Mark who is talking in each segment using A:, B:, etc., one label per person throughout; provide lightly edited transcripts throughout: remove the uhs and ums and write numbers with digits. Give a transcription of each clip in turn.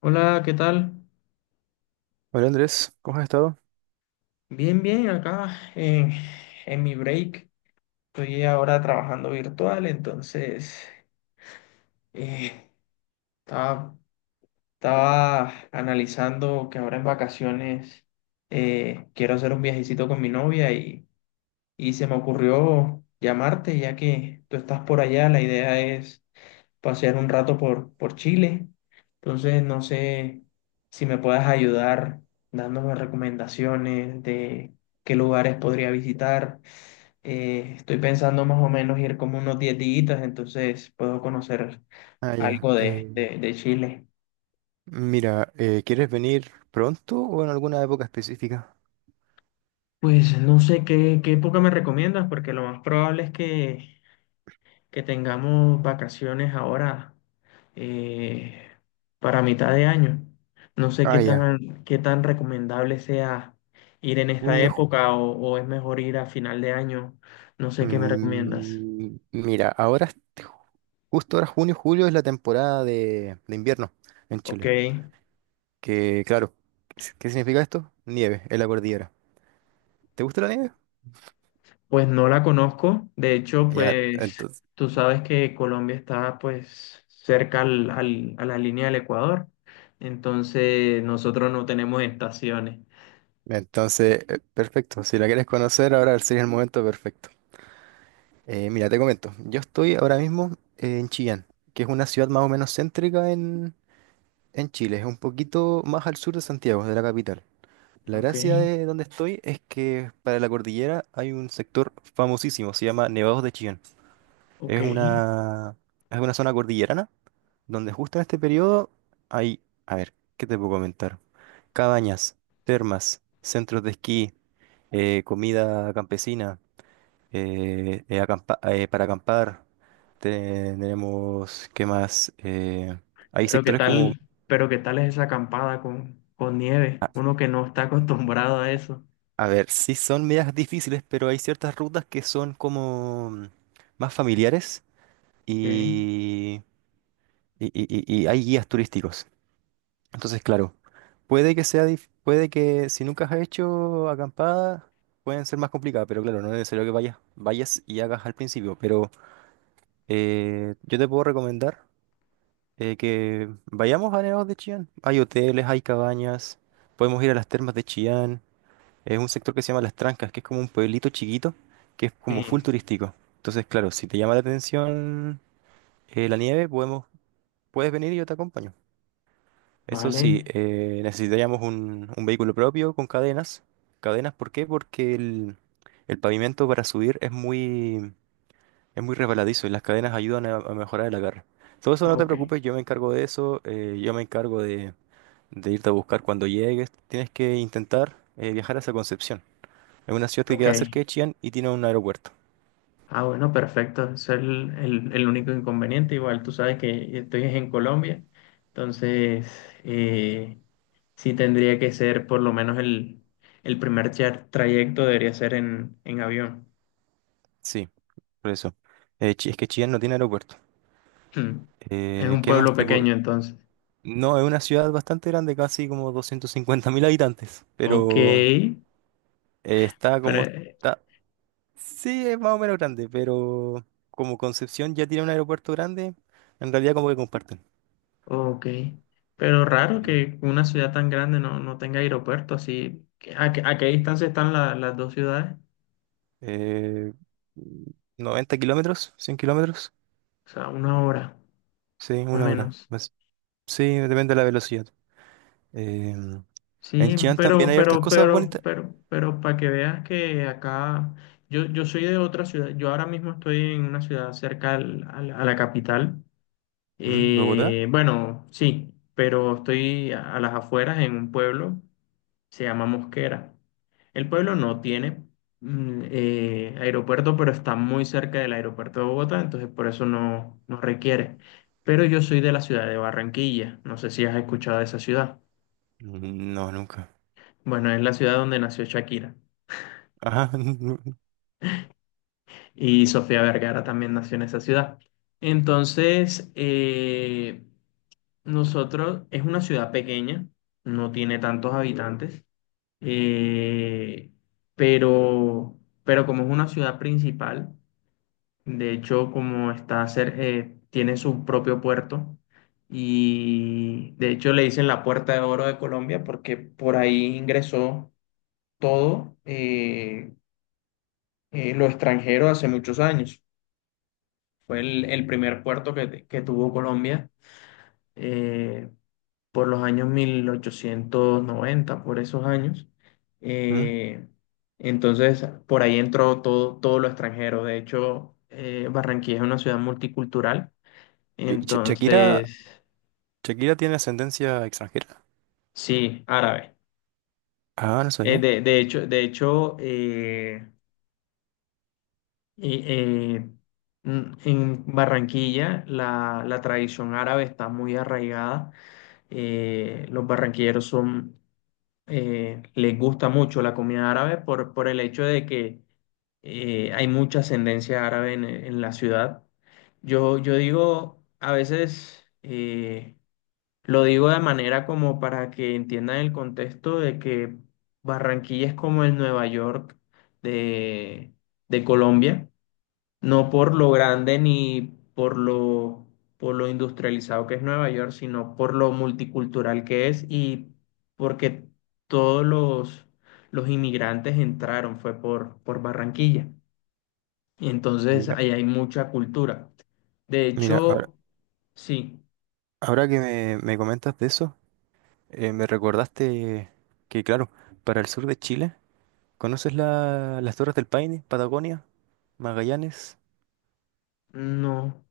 A: Hola, ¿qué tal?
B: Hola, Andrés, ¿cómo has estado?
A: Bien, bien, acá en mi break. Estoy ahora trabajando virtual, entonces eh, estaba, estaba analizando que ahora en vacaciones quiero hacer un viajecito con mi novia y se me ocurrió llamarte ya que tú estás por allá. La idea es pasear un rato por Chile. Entonces, no sé si me puedas ayudar dándome recomendaciones de qué lugares podría visitar. Estoy pensando más o menos ir como unos 10 días, entonces puedo conocer
B: Ah, ya.
A: algo de,
B: eh,
A: de, de Chile.
B: Mira, ¿quieres venir pronto o en alguna época específica?
A: Pues no sé qué época me recomiendas, porque lo más probable es que tengamos vacaciones ahora eh, para mitad de año. No sé
B: Ah,
A: qué
B: ya.
A: tan, qué tan recomendable sea ir en esta
B: Junio.
A: época o es mejor ir a final de año. No sé qué me recomiendas.
B: Mira, justo ahora junio, julio es la temporada de invierno en
A: Ok,
B: Chile. Que claro, ¿qué si- qué significa esto? Nieve en la cordillera. ¿Te gusta la nieve?
A: pues no la conozco. De hecho,
B: Ya,
A: pues tú sabes que Colombia está pues cerca a la línea del Ecuador. Entonces nosotros no tenemos estaciones.
B: entonces, perfecto. Si la quieres conocer, ahora sería el momento perfecto. Mira, te comento. Yo estoy ahora mismo en Chillán, que es una ciudad más o menos céntrica en Chile, es un poquito más al sur de Santiago, de la capital. La
A: Ok,
B: gracia de donde estoy es que para la cordillera hay un sector famosísimo, se llama Nevados de Chillán.
A: ok.
B: Es una, es una zona cordillerana donde justo en este periodo hay, a ver, ¿qué te puedo comentar? Cabañas, termas, centros de esquí, comida campesina, para acampar. Tenemos, ¿qué más? Hay
A: Pero qué
B: sectores como...
A: tal, pero qué tal es esa acampada con nieve,
B: ah,
A: uno que no está acostumbrado a eso.
B: a ver, sí son medias difíciles, pero hay ciertas rutas que son como más familiares
A: Ok,
B: y, y, y hay guías turísticos. Entonces, claro, puede que sea, puede que si nunca has hecho acampada, pueden ser más complicadas, pero claro, no es necesario que vayas y hagas al principio. Pero yo te puedo recomendar que vayamos a Nevados de Chillán. Hay hoteles, hay cabañas, podemos ir a las termas de Chillán. Es un sector que se llama Las Trancas, que es como un pueblito chiquito, que es
A: sí,
B: como full turístico. Entonces, claro, si te llama la atención la nieve, puedes venir y yo te acompaño. Eso sí,
A: vale,
B: necesitaríamos un vehículo propio con cadenas. ¿Cadenas por qué? Porque el pavimento para subir es es muy resbaladizo y las cadenas ayudan a mejorar el agarre. Todo eso no te
A: ok,
B: preocupes, yo me encargo de eso, yo me encargo de irte a buscar cuando llegues. Tienes que intentar viajar hacia Concepción. Es una ciudad que
A: ok.
B: queda cerca de Chillán y tiene un aeropuerto.
A: Ah, bueno, perfecto. Ese es el único inconveniente. Igual tú sabes que estoy en Colombia, entonces eh, sí tendría que ser por lo menos el primer trayecto debería ser en avión.
B: Sí, por eso. Es que Chillán no tiene aeropuerto.
A: Hmm. Es un
B: ¿Qué más
A: pueblo
B: te puedo...?
A: pequeño, entonces.
B: No, es una ciudad bastante grande, casi como 250.000 habitantes,
A: Ok,
B: pero está como
A: pero
B: está... Sí, es más o menos grande, pero como Concepción ya tiene un aeropuerto grande, en realidad como que comparten.
A: Ok, pero
B: Eh,
A: raro que una ciudad tan grande no tenga aeropuerto, así, ¿a qué distancia están las dos ciudades?
B: eh, 90 kilómetros, 100 kilómetros,
A: O sea, una hora
B: sí,
A: o
B: una hora.
A: menos.
B: Pues, sí, depende de la velocidad. Em, en
A: Sí,
B: Chillán también
A: pero,
B: hay hartas
A: pero,
B: cosas
A: pero,
B: bonitas.
A: pero, pero, para que veas que acá, yo soy de otra ciudad, yo ahora mismo estoy en una ciudad cerca a la capital.
B: ¿Mm? ¿Bogotá?
A: Bueno, sí, pero estoy a las afueras en un pueblo se llama Mosquera. El pueblo no tiene aeropuerto, pero está muy cerca del aeropuerto de Bogotá, entonces por eso no requiere. Pero yo soy de la ciudad de Barranquilla, no sé si has escuchado de esa ciudad.
B: No, nunca.
A: Bueno, es la ciudad donde nació Shakira
B: Ajá.
A: y Sofía Vergara también nació en esa ciudad. Entonces, nosotros es una ciudad pequeña, no tiene tantos habitantes, eh, pero, pero como es una ciudad principal. De hecho, como está tiene su propio puerto y de hecho le dicen la Puerta de Oro de Colombia porque por ahí ingresó todo lo extranjero hace muchos años. Fue el primer puerto que tuvo Colombia eh, por los años 1890 por esos años.
B: ¿Mm?
A: Eh, entonces, por ahí entró todo, todo lo extranjero. De hecho, Barranquilla es una ciudad multicultural.
B: ¿Y Shakira,
A: Entonces,
B: Shakira tiene ascendencia extranjera?
A: sí, árabe.
B: Ah, no sabía.
A: De hecho y- eh, en Barranquilla la tradición árabe está muy arraigada. Los barranquilleros les gusta mucho la comida árabe por el hecho de que hay mucha ascendencia árabe en la ciudad. Yo digo, a veces. Lo digo de manera como para que entiendan el contexto de que Barranquilla es como el Nueva York de, de Colombia, no por lo grande ni por lo, por lo industrializado que es Nueva York, sino por lo multicultural que es y porque todos los inmigrantes entraron, fue por Barranquilla. Y entonces
B: Mira,
A: ahí hay mucha cultura. De
B: ahora,
A: hecho, sí,
B: ahora que me comentas de eso, me recordaste que, claro, para el sur de Chile, ¿conoces las Torres del Paine, Patagonia, Magallanes?
A: no,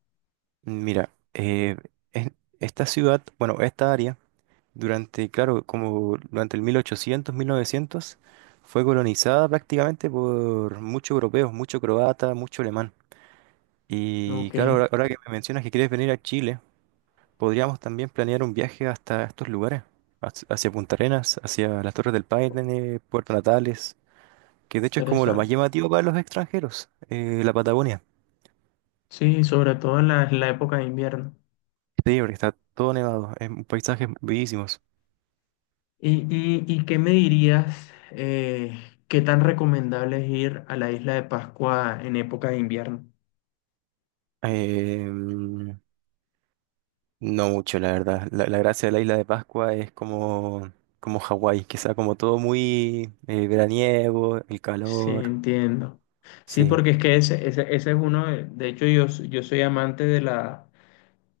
B: Mira, es- esta ciudad, bueno, esta área durante, claro, como durante el 1800, 1900, fue colonizada prácticamente por muchos europeos, mucho croata, mucho alemán. Y
A: ok,
B: claro, ahora que me mencionas que quieres venir a Chile, podríamos también planear un viaje hasta estos lugares, hacia Punta Arenas, hacia las Torres del Paine, Puerto Natales, que de hecho es como lo más
A: interesante.
B: llamativo para los extranjeros, la Patagonia.
A: Sí, sobre todo en la época de invierno.
B: Sí, porque está todo nevado, es un paisajes bellísimos.
A: ¿Y qué me dirías, qué tan recomendable es ir a la isla de Pascua en época de invierno?
B: Eh, No mucho, la verdad. La gracia de la isla de Pascua es como, como Hawái, que sea como todo muy veraniego, el
A: Sí,
B: calor.
A: entiendo. Sí,
B: Sí.
A: porque es que ese es uno, de hecho yo soy amante de, la,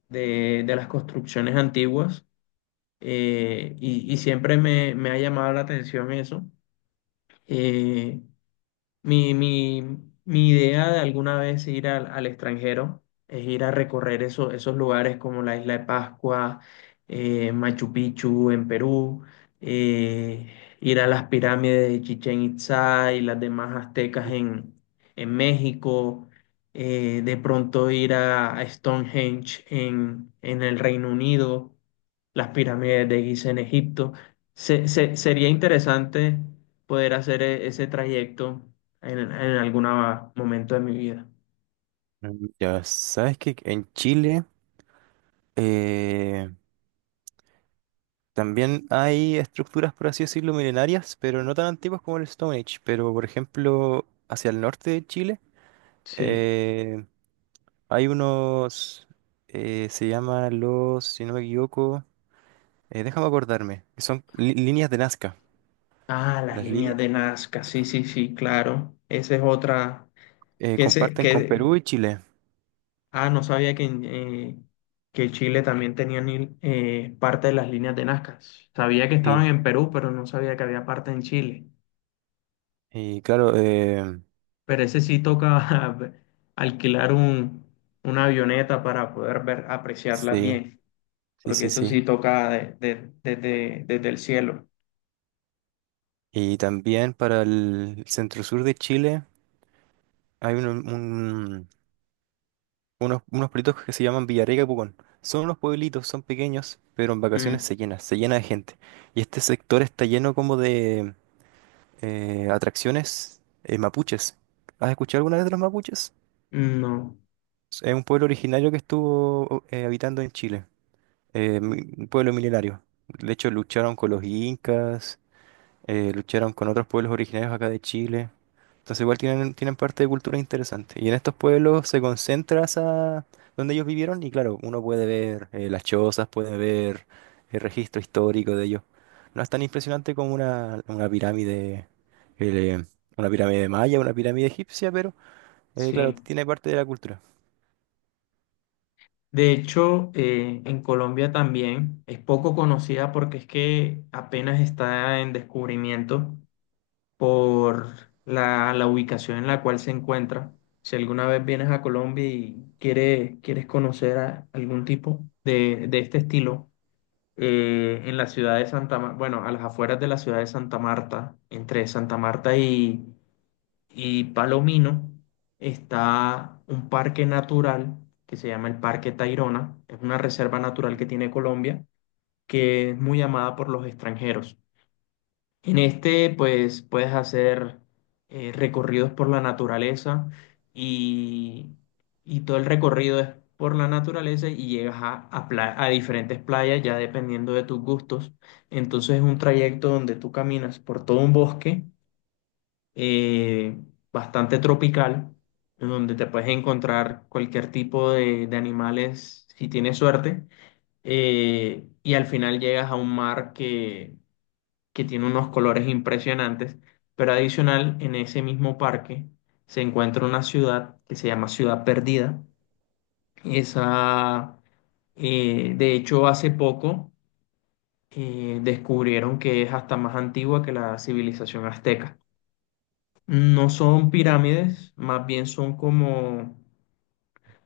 A: de, de las construcciones antiguas. Y siempre me ha llamado la atención eso. eh, Mi, mi, mi idea de alguna vez ir al extranjero es ir a recorrer esos lugares como la Isla de Pascua, Machu Picchu en Perú, eh, ir a las pirámides de Chichén Itzá y las demás aztecas en México, de pronto ir a Stonehenge en el Reino Unido, las pirámides de Giza en Egipto. Sería interesante poder hacer ese trayecto en algún momento de mi vida.
B: Mm, ya sabes que en Chile eh, también hay estructuras, por así decirlo, milenarias, pero no tan antiguas como el Stone Age. Pero, por ejemplo, hacia el norte de Chile
A: Sí.
B: eh, hay se llaman los, si no me equivoco, déjame acordarme, que son líneas de Nazca.
A: Ah, las
B: Las
A: líneas
B: líneas.
A: de Nazca, sí, sí, sí, claro. Esa es otra. Que ese,
B: Comparten con
A: que,
B: Perú y Chile.
A: ah, No sabía que Chile también tenía parte de las líneas de Nazca. Sabía que estaban
B: Sí.
A: en Perú, pero no sabía que había parte en Chile.
B: Y claro,
A: Pero ese sí toca alquilar una avioneta para poder ver, apreciarlas
B: sí,
A: bien,
B: sí,
A: porque
B: sí,
A: eso sí
B: sí.
A: toca desde el cielo.
B: Y también para el centro sur de Chile hay unos pueblitos que se llaman Villarrica y Pucón. Son unos pueblitos, son pequeños, pero en
A: Mm,
B: vacaciones se llena de gente. Y este sector está lleno como de atracciones mapuches. ¿Has escuchado alguna vez de los mapuches?
A: no,
B: Es un pueblo originario que estuvo habitando en Chile. Un pueblo milenario. De hecho, lucharon con los incas, lucharon con otros pueblos originarios acá de Chile. Entonces, igual tienen parte de cultura interesante. Y en estos pueblos se concentra donde ellos vivieron y claro, uno puede ver las chozas, puede ver el registro histórico de ellos. No es tan impresionante como eh, una pirámide maya, una pirámide egipcia, pero claro,
A: sí.
B: tiene parte de la cultura.
A: De hecho, en Colombia también es poco conocida porque es que apenas está en descubrimiento por la ubicación en la cual se encuentra. Si alguna vez vienes a Colombia y quieres conocer a algún tipo de este estilo, en la ciudad de Santa Marta, bueno, a las afueras de la ciudad de Santa Marta, entre Santa Marta y Palomino está un parque natural que se llama el Parque Tayrona. Es una reserva natural que tiene Colombia, que es muy amada por los extranjeros. En este, pues, puedes hacer recorridos por la naturaleza y, y todo el recorrido es por la naturaleza y llegas a diferentes playas ya dependiendo de tus gustos. Entonces es un trayecto donde tú caminas por todo un bosque eh, bastante tropical, en donde te puedes encontrar cualquier tipo de animales si tienes suerte. Y al final llegas a un mar que tiene unos colores impresionantes, pero adicional en ese mismo parque se encuentra una ciudad que se llama Ciudad Perdida. Esa, de hecho, hace poco descubrieron que es hasta más antigua que la civilización azteca. No son pirámides, más bien son como,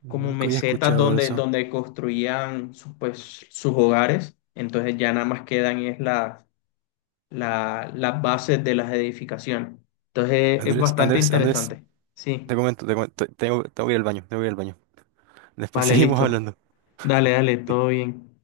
A: como
B: Nunca había
A: mesetas
B: escuchado de
A: donde,
B: eso.
A: donde construían sus hogares. Entonces ya nada más quedan es las bases de las edificaciones. Entonces es
B: Andrés,
A: bastante
B: Andrés,
A: interesante. Sí,
B: te comento, tengo, tengo que ir al baño, tengo que ir al baño. Después
A: vale,
B: seguimos
A: listo.
B: hablando.
A: Dale, dale, todo bien.